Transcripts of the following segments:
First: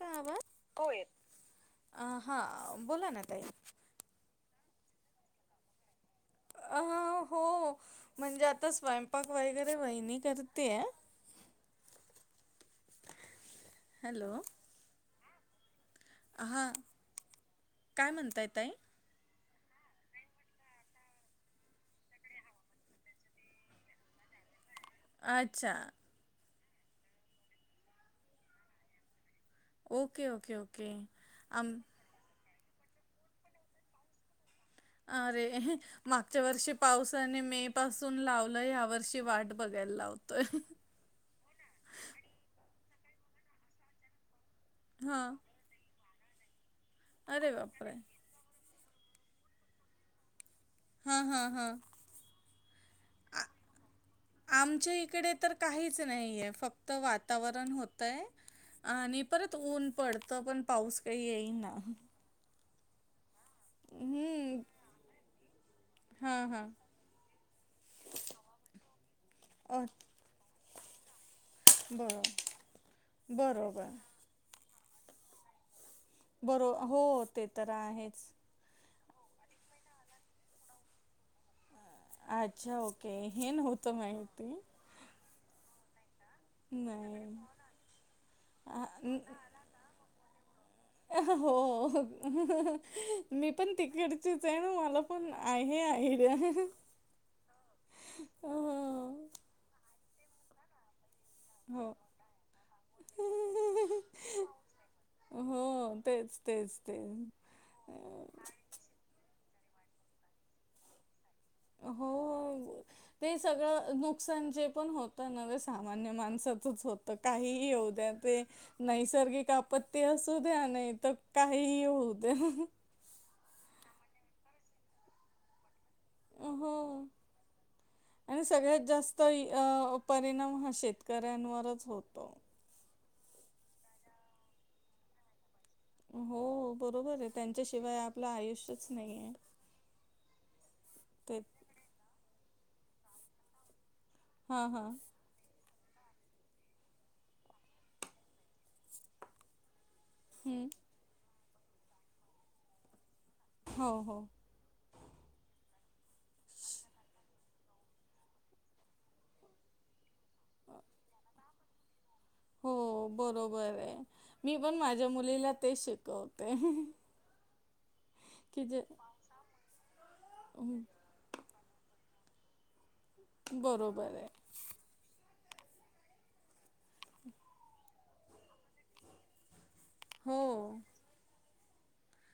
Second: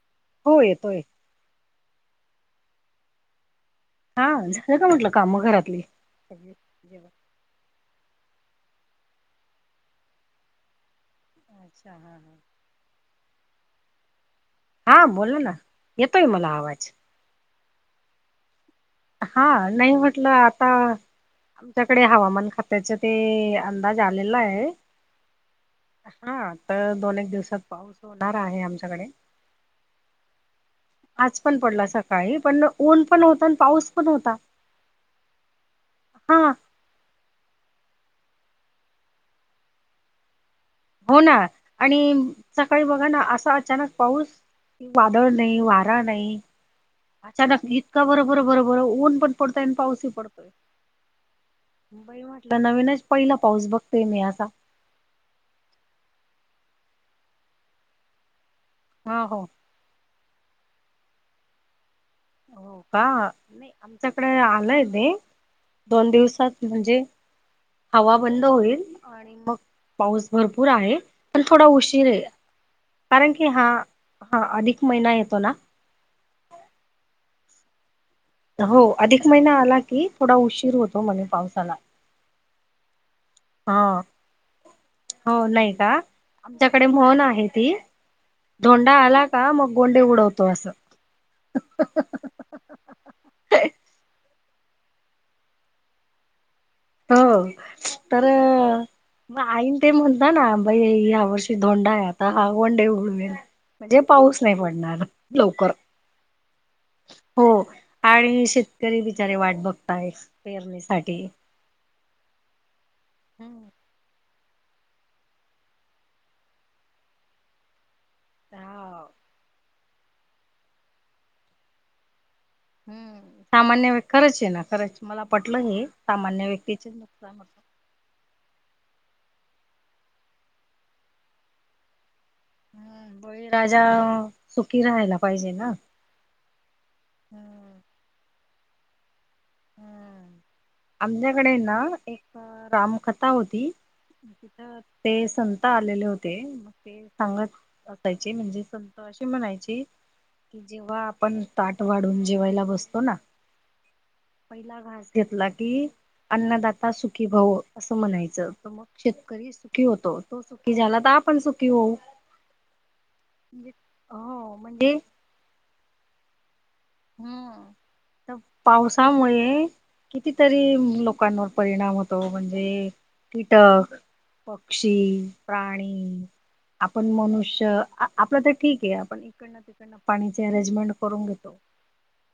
का हो येतोय आवाजय हा बोला ना ताई हा झालं का म्हटलं काम घरातली अ जेवण? हो म्हणजे आता स्वयंपाक वगैरे वहिनी करते आहे अच्छा हां हां हॅलो! ! हा बोला ना येतोय मला हां आवाज काय म्हणता ताई हा नाही म्हटलं आता आमच्याकडे हवामान खात्याच ते अंदाज आलेला आहे अच्छा हा तर दोन एक दिवसात पाऊस होणार आहे आमच्याकडे ओके ओके ओके. आज पण आम पडला सकाळी पण ऊन पण होता आणि पाऊस पण होता. अरे हा मागच्या वर्षी- पावसाने मे पासून लावल या वर्षी वाट बघायला लावतोय. हो ना आणि सकाळी बघा ना असा अचानक पाऊस हा वादळ नाही वारा नाही. अरे अचानक बापरे इतका बरोबर बरं बर बर ऊन पण पडतोय आणि पाऊसही पडतोय. हा हा हा मुबई म्हटलं नवीनच पहिला पाऊस बघतोय मी आाता आमच्या इकडे तर, काहीच नाहीये फक्त वातावरण होतय. हा आणि हो. परत ऊन पडतं पण पाऊस काही येईना. हो का नाही आमच्याकडे हं. आलंय ते, दोन हां, दिवसात हां. म्हणजे हवा बंद होईल. आणि मग अ, पाऊस भरपूर आहे पण थोडा उशीर बरं आहे. कारण की हा बरोबर, हा अधिक महिना येतो ना. बरो हो ते तर आहेच. हो अधिक महिना आला की थोडा उशीर होतो म्हणे पावसाला. अच्छा ओके हे हा नव्हतं माहिती. हो नाही का? आमच्याकडे म्हन नाही. आहे ती आ, धोंडा आला का मग गोंडे उडवतो अस. अ हो. मी पण तिकडचीच आहे ना मला पण आहे आयडिया. हो तर हो, मग आईन ते म्हणत ना बाई या वर्ष. धोंडा हो. आहे आता हवंडे उडवेल म्हणजे पाऊस नाही पडणार लवकर हो तेच तेच तेच हो, आणि अं, शेतकरी बिचारे वाट बघताय, पेरणीसाठी. हो ते सगळं नुक नुकसान जे पण होतं ना, ते सामान्य माणसाचच होतं, काहीही होऊ द्या. ते नैसर्गिक आपत्ती असू द्या, नाही तर काही होऊ द्या. हम्म, सामान्य खरंचे ना खरंचे, मला पटलं हे, सामान्य हो व्यक्तीचे नुकसान होते. आणि सगळ्यात जास्त, अ परिणाम हा शेतकऱ्यांवरच होतो. हम्म बळीराजा सुखी राहायला पाहिजे ना. हो बरोबरे हम्म. त्यांच्याशिवाय आपलं आयुष्यच नाहीये. हम्म, आमच्याकडे ना एक रामकथा होती, तिथ हां हां ते संत आलेले होते, मग ते सांगत असायचे, म्हणजे संत अशी म्हणायची, कि हं. जेव्हा आपण ताट वाढून जेवायला बसतो ना, हो हो. पहिला घास घेतला की, अन्नदाता सुखी भव असं म्हणायचं तर मग शेतकरी सुखी होतो, तो सुखी झाला त आपण सुखी होऊ. हो म्हणजे बरोबरे, मी हो पण म्हणजे माझ्या मुलीला तेच शिकवते. हम्म, त की जे पावसामुळे, कितीतरी हं, लोकांवर परिणाम होतो, म्हणजे कीटक, बरोबर आहे. पक्षी, प्राणी आपण मनुष्य आपलं त ठीके, आपण इकडनं तिकडनं हो पाणीचे अरेंजमेंट करून घेतो.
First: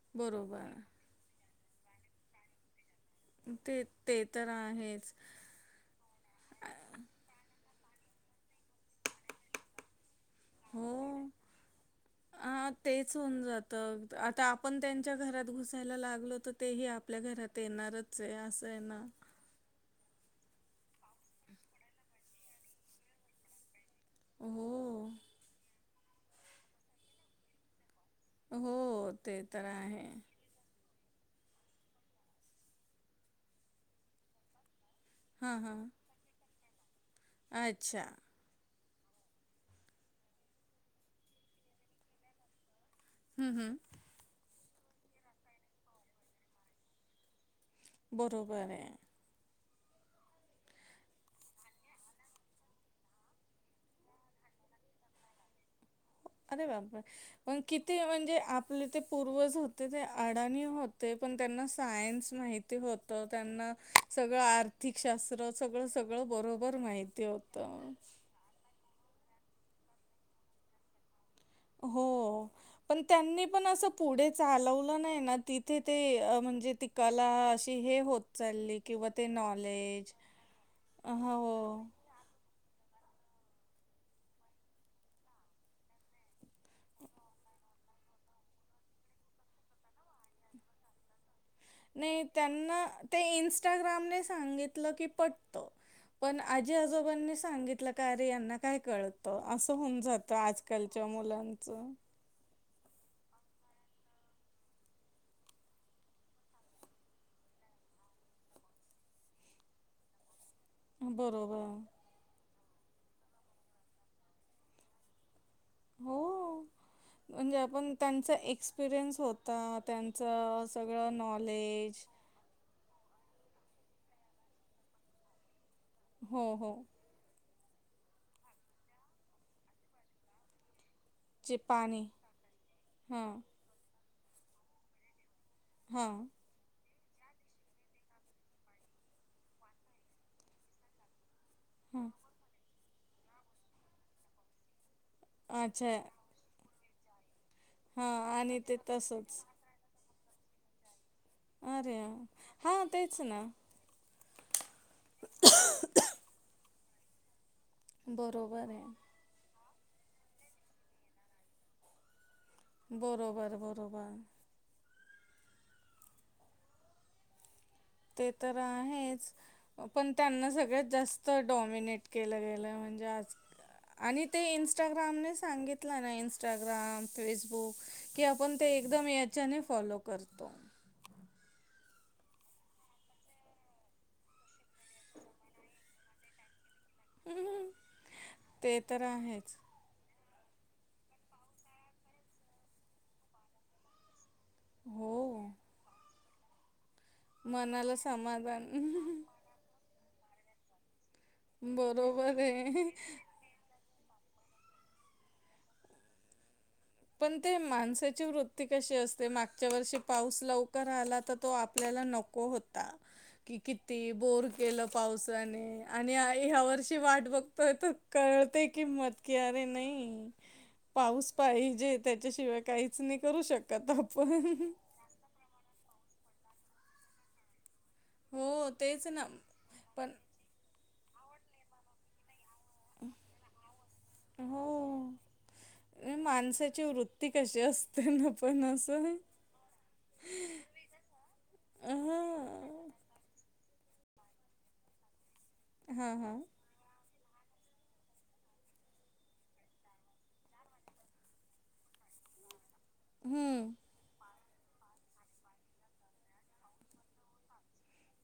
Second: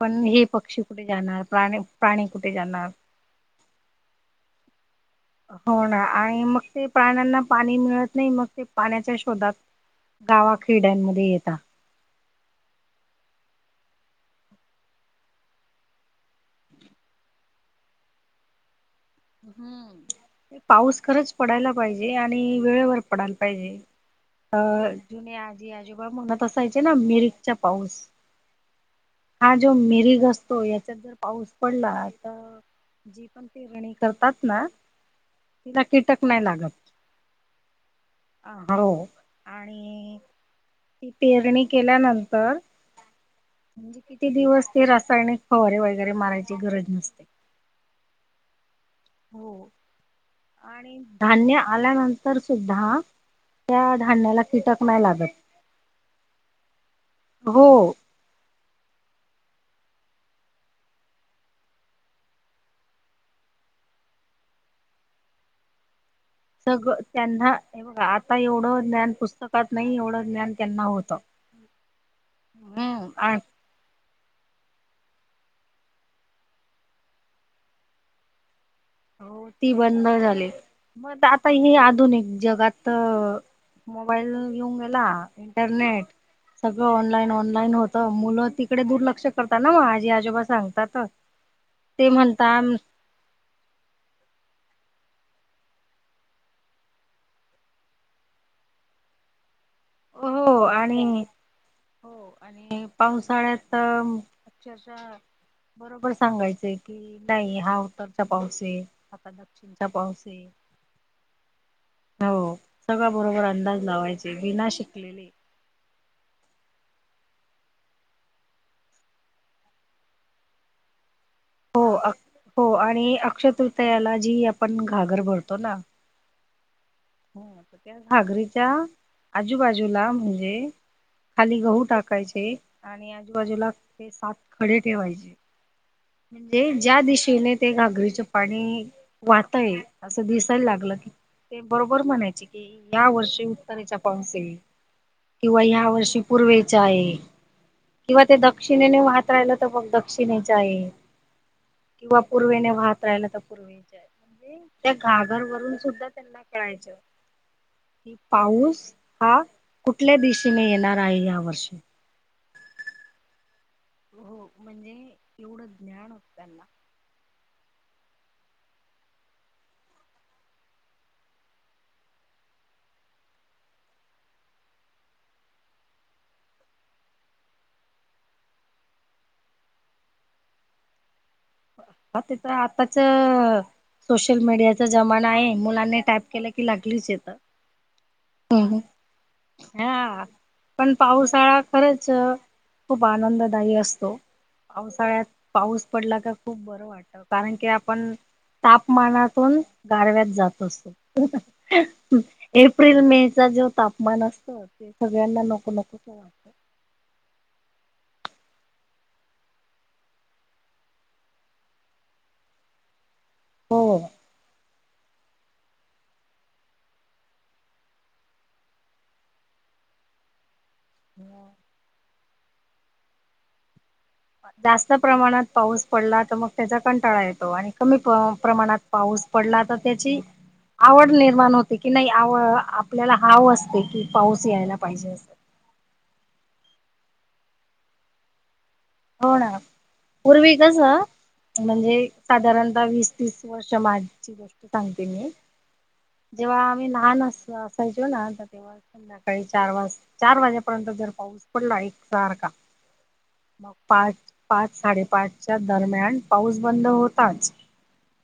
पण हे बरोबर पक्षी कुठे जाणार, प्राणी प्राणी कुठे जाणार. ते ते तर आहेच. हो ना, आणि मग ते प्राण्यांना पाणी मिळत नाही, मग ते पाण्याच्या शोधात गावाखेड्यांमध्ये येता. हा तेच होऊन जात, आता आपण त्यांच्या घरात घुसायला लागलो त तेही आपल्या घरात येणारचे असंये ना. ह पाऊस खरंच पडायला पाहिजे, आणि वेळेवर पडायला पाहिजे. अ हो. जुने आजी आजोबा म्हनात असायचे ना, मिरिगचा पाऊस. हो ते हा तर जो आहे. मिरिग याच्यात जर पाऊस पडला त, जी पण पेरणी करतात ना, हां तिला हां कीटक नाही लागत. अच्छा. अ हो आणि, ती पेरणी केल्यानंतर, हम्म हम्म. म्हणजे किती दिवस ते रासायनिक फवारे वगैरे मारायची गरज नसते. बरोबरे. हो. आणि धान्य आल्यानंतर सुद्धा, त्या धान्याला कीटक नाही लागत. अरे बापरे, पण हो किती म्हणजे आप आपले ते पूर्वज होते ते अडाणी होते, पण त्यांना सायन्स माहित होत त्यांना सगळं, आर्थिक शास्त्र सगळंच सगळं बरोबर सगळं माहिती त्यांना हे होतं. बघा आता एवढं ज्ञान पुस्तकात नाही, एवढं ज्ञान त्यांना होतं. हो पण हम्म आणि त्यांनी पण असं, पुढे चालवलं नाही ना, तिथे ते म्हणजे ती काला अशी हे होत, चालले, किंवा ते हो ती बंद नॉलेज. झाली, मग आता हे हो. आधुनिक जगात तर मोबाईल येऊन गेला, इंटरनेट, सगळं ऑनलाईन, ऑनलाईन होतं, मुलं तिकडे दुर्लक्ष करतात ना म, आजी आजोबा सांगतात. ते नाही म्हणता त्यांना, ते इनंस्टाग्रामने सांगितलं की पटत. पण आजी आजोबांनी सांगितलं का? अरे यांना काय कळतं असं होऊन जातं, हो आज खलच्या आणि मुलांचं हो आणि पावसाळ्यात अचरच्या बरोबर सांगायच कि नाही हा उतरचा पाऊस आहे आता म चिंचा पावस बरोबर हो सगळ बरोबर अंदाज लावायचे वििना शिकलेले हो म्हणजे आपण त्यांचा एक्सपिरियन्स होता त्यांचा सगळं हो नॉलेज अ हो आणि अक्ष तृतीयाला जी आपण घागर भरतो ना हो हो ह त्या घगरीच्या आजूबाजूला म्हणजे जे खाली गहू पाणी टाकायचे आणि हां आजूबाजूला ते सात खडे ठेवायचे हा म्हणजे ज्या दिशेने ते घागरीच पाणी वाातय असं दिसायला लागलं की ते बरोबर हां म्हणायची की या वर्षी उत्तरेच्या पावसे किंवा या अच्छा वर्षी पूर्वेचा आहे किंवा ते हां आणि दक्षिणेने वाहत तसंच राहिलं तर मग दक्षिणेच आहे अरे किंवा पूर्वेने हां वाहत तेच राहिला तर ना पूर्वेण त्या घाघर वरून सुद्धा त्यांना करायच बरोबर पाऊस आहे हा कुठल्या दिशेने येणार आहे या वर्षी बरोबर बरोबर हो म्हणजे एवढं ज्ञान होताना ते तर आहेच पण त्यांना सगळ्यात जास्त डॉमिनेट केलं गेलं म्हणजे आज आणि ते इं्स्टाग्रामने सांगितलं ना इनस्टाग्राम फेसबुक की आपण ते एकदम याच्याने फॉलो करतो आ ते तर आताच सोशल मीडियाचा जमाना आहे मुलांनी टाईप केला की लागलीच येत हम्म. ते तर आहेच. पावसाळाआनंददायीक असतो. हो पावसाळ्यात पाऊस पडला. तर खूप बरं वाटतं. कारण मनाला समाधान तापमानात फरक पडतो. गारवा जास्त असतो. बरोबर आहे. एप्रिल मे जो तापमान असतो. तो सगळ्यांना नको नको वाटतो. माणसाची वृत्ती कशी असते. मागच्या वर्षी पाऊस लवकर आला तर तो आपल्याला नकोस वाटतं तो होता हो. किती बोर केलं तर पावसाची किंमत कळते यावर्षी पाऊस नाही तर पाऊस पाहिजे त्याच्याशिवाय काहीच नाही करू शकत आपण जास्तप्रमाणात पाऊस पडला तर त्याचा कंटाळा येतो. आणि कमी हो प्रमाणात तेच पाऊस ना पडला तर पण त्याची आवड निर्माण होते की नाही आपल्याला हव असते की पाऊस हो यायला पाहिजे. माणसाची वृत्ती कशी असते तेना पणास हो ना पूर्वी कसं म्हणजे आ साधारणतः वीस तीस वर्ष माझची गोष्ट सांगते मी हां हां जेव्हा आम्ही लहान होतो. सकाळी असाच. चार वाजेपर्यंत पाऊस पडला एक सारखा. हम्म आज पाच साडेपाचच्या दरम्यान पाऊस बंद होताच.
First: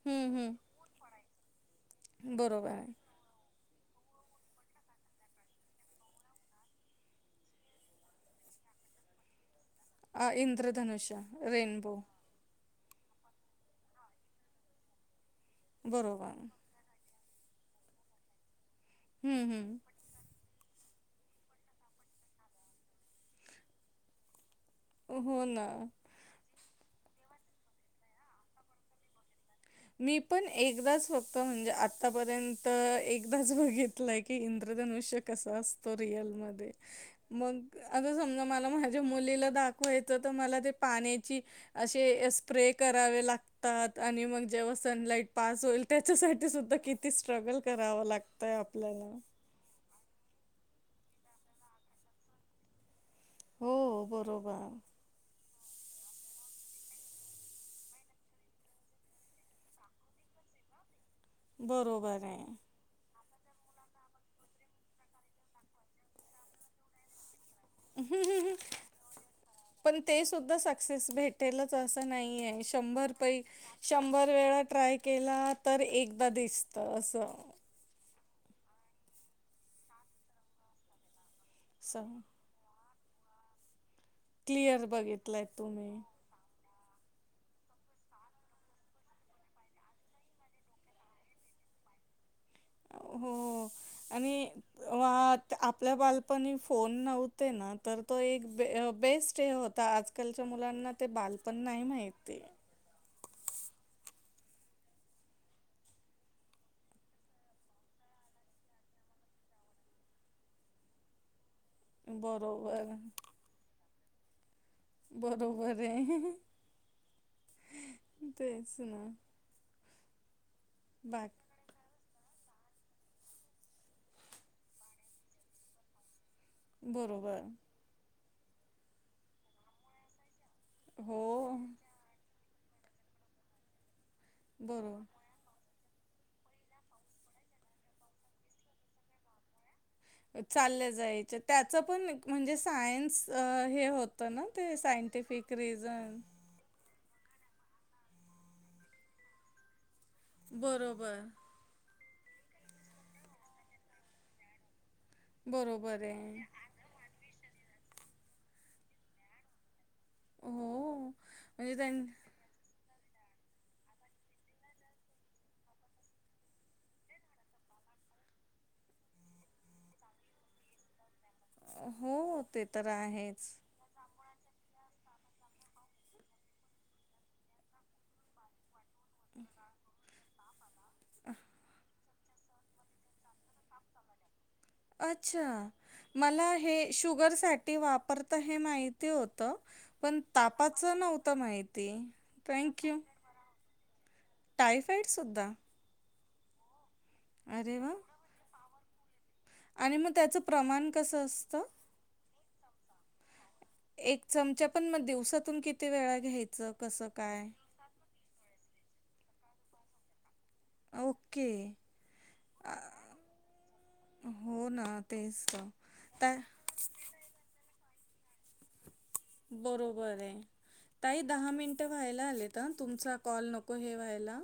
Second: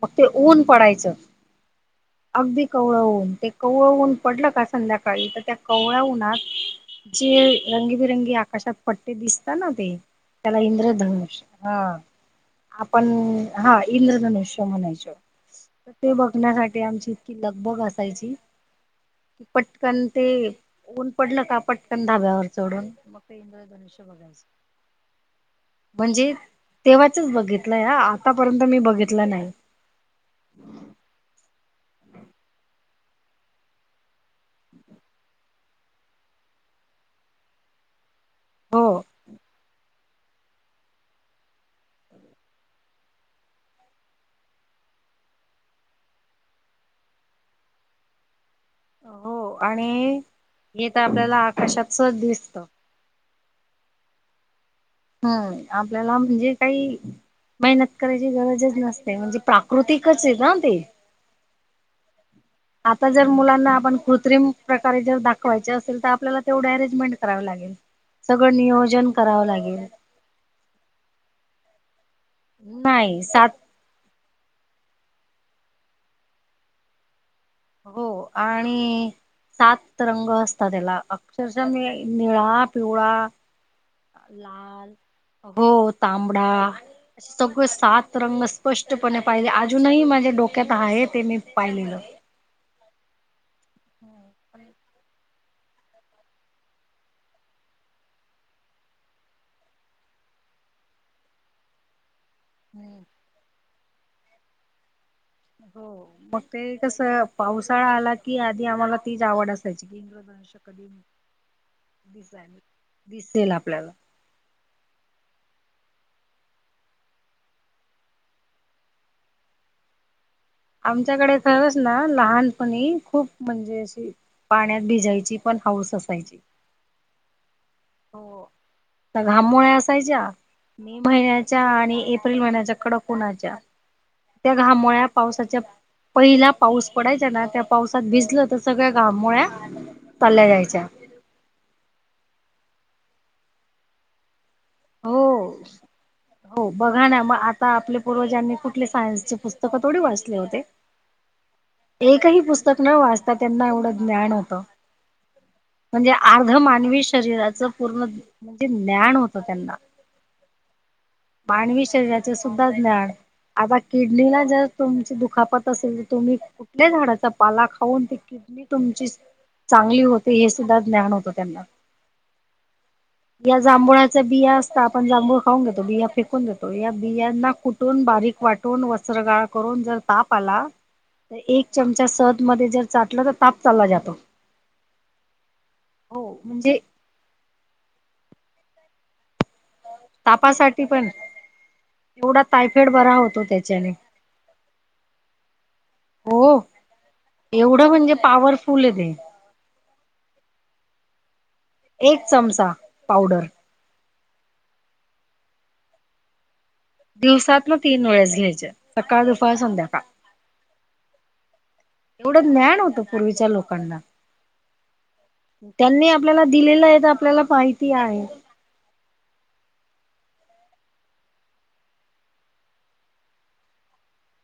मग कवळ हम्म ऊन हम्म पडायचं. अगदी बरोबर आहे कवळं ऊन पडलं का संध्याकाळी तर त्या कवळ्या उन्हत आकाशात रंगीबिरंगी पट्टे दिसतात ते. अ, त्याला इंद्रधनुष्य रेनबो म्हणतात. आपण हा इंद्रधनुष्य म्हणायचो. ते बरोबर. बघण्यासाठी आमची इतकी लगबग असायची हं, हं. पटकन ते ऊन पडलं का पटकन धाब्यावर चढून मग ते इंद्रयधनुष्य बघायचं. हो. ना. म्हणजे तेव्हाचचं बघितलं आतापर्यंत मी बघितलं नाही. मी पण एकदाच फक्त म्हणजे आतापर्यंत एकदाच बघितलंय कि इंद्रधनुष्य. कसं असतं रियल मध्ये मग आता समजा मला हो. माझ्या मुलीला दाखवाय. [unintelligible] मला पाण्याचे आशे स्प्रे करावे लागतात. आणि मग जेव्हा सनलाइट पास होईल. त्याच्यासाठी सुद्धा किती स्ट्रगल करावं लागतय आपल्याला हो आणि इथं आपल्याला आकाशात सहज दिसतं. हो! बरोबर हम्म आपल्याला म्हणजे काही मेहनत करायची गरजच नसते म्हणजे प्राकृतिकचय ना ते. बरोबर आहे. आता जर मुलांना आपण कृत्रिम प्रकारे जर दाखवायचे असेल. तर आपल्याला तेवढं अरेंजमेंट करावी लागेल. सगळं नियोजन करावं लागेल. पण ते सुद्धा सक्सेस भेटेलच असं नाहीय शंभर नाही पै सात शंभर वेळा ट्राय केला तर एकदा दिसतं असं हो आणि सातरंग असतात त्याला अक्षरशः असं निळा पिवळा, क्लिअर लाल बघितलंय तुम्ही हो तांबडा. सगळं सात रंग स्पष्टपणे पाहिले. अजूनही माझ्या डोक्यात आहे. ते मी पाहिलेलं. हो. आणि हा आपल्या बालपणी फोन नव्हते ना तर तो एक बेस्ट हे होता. आजकालच्या मुलांना ते बालपण नाही माहिती. हम्म [unintelligible] हो मग ते कसं पावसाळा आला की आधी आम्हाला तीच आवड असायची. कधी दिसा [unintelligible] बरोबर दिसेल आपल्याला बरोबर आहे. [inaudible] तेच ना बाक आमच्याकडे खरच ना लहानपणी खूप म्हणजे अशी पाण्यात भिजायची पण हाऊस असायची. बरोबर हो घामोळ्या असायच्या मे हो महिन्याच्या आणि ए अप्रिल महिन्याच्या कडक उन्हाच्या त्या बरोबर घामुळ्या पावसाच्या पहिला पाऊस पडायचा ना त्या पावसात भिजलं तर सगळ्या घामुळ्या चालल्या जायच्या त्याच पण म्हणजे सायन्स हे हो होतं ना ते हो सायंटिफिक रिजन? हो बघा ना मग आता आपल्या पूर्वजांनी कुठले सायन्सची पुस्तकं थोडी वाचली. बरोबर एकही पुस्तक न वाचता त्यांना एवढं ज्ञान होतं. बरोबर म्हणजे आहे. अर्ध मानवी शरीराचं पूर्ण म्हणजे ज्ञान होतं त्यांना हो. म्हणजे मानवी त्यां शरीराचे सुद्धा ज्ञान आता किडनीला जर तुमची दुखापत असेल. तर तुम्ही कुठल्या झाडाचा पाला खाऊन ती किडनी तुमची चांगली होते हे सुद्धा ज्ञान होतं. त्यांना हो. ते तर आहेच. त्या बिया असता आपण जांभूळ खाऊ घेतो बिया फेकून घेतो या बियांना कुटून बारीक वाटून वाटून वस्त्रगाळ करून जर ताप आला तर एक चमचा सध मध्ये जर चाटलं तर ताप चालला जातो अच्छा! हो मला हे म्हणजे शुगरसाठी वापरतं हे माहिती ते होत पण तापाच तापासाठी पण नव्हतं माहिती एवढा थँक टायफाईड यू. बरा होतो त्याच्याने टायफाईडसुद्धा? हो अरे एवढं वाह! म्हणजे पॉवरफुल हे ते आणि मग त्याचं प्रमाण कसं असतं? एक चमचा, पावडर एक चमचा पण मग दिवसातून किती वेळा घ्यायचं? कसं काय? दिवसात ना तीन वेळेस घ्यायचे सकाळ, दुपार, संध्याकाळ. ओके एवढं आ, ज्ञान होतं पूर्वीच्या लोकांना हो ना तेच तर त्यांनी त्या आपल्याला दिलेलं आहे तर, आपल्याला माहिती आहे. बरोबर आहे ताई दहा मिनटं व्हायला आलेत तुमचा कॉल नको हे व्हायला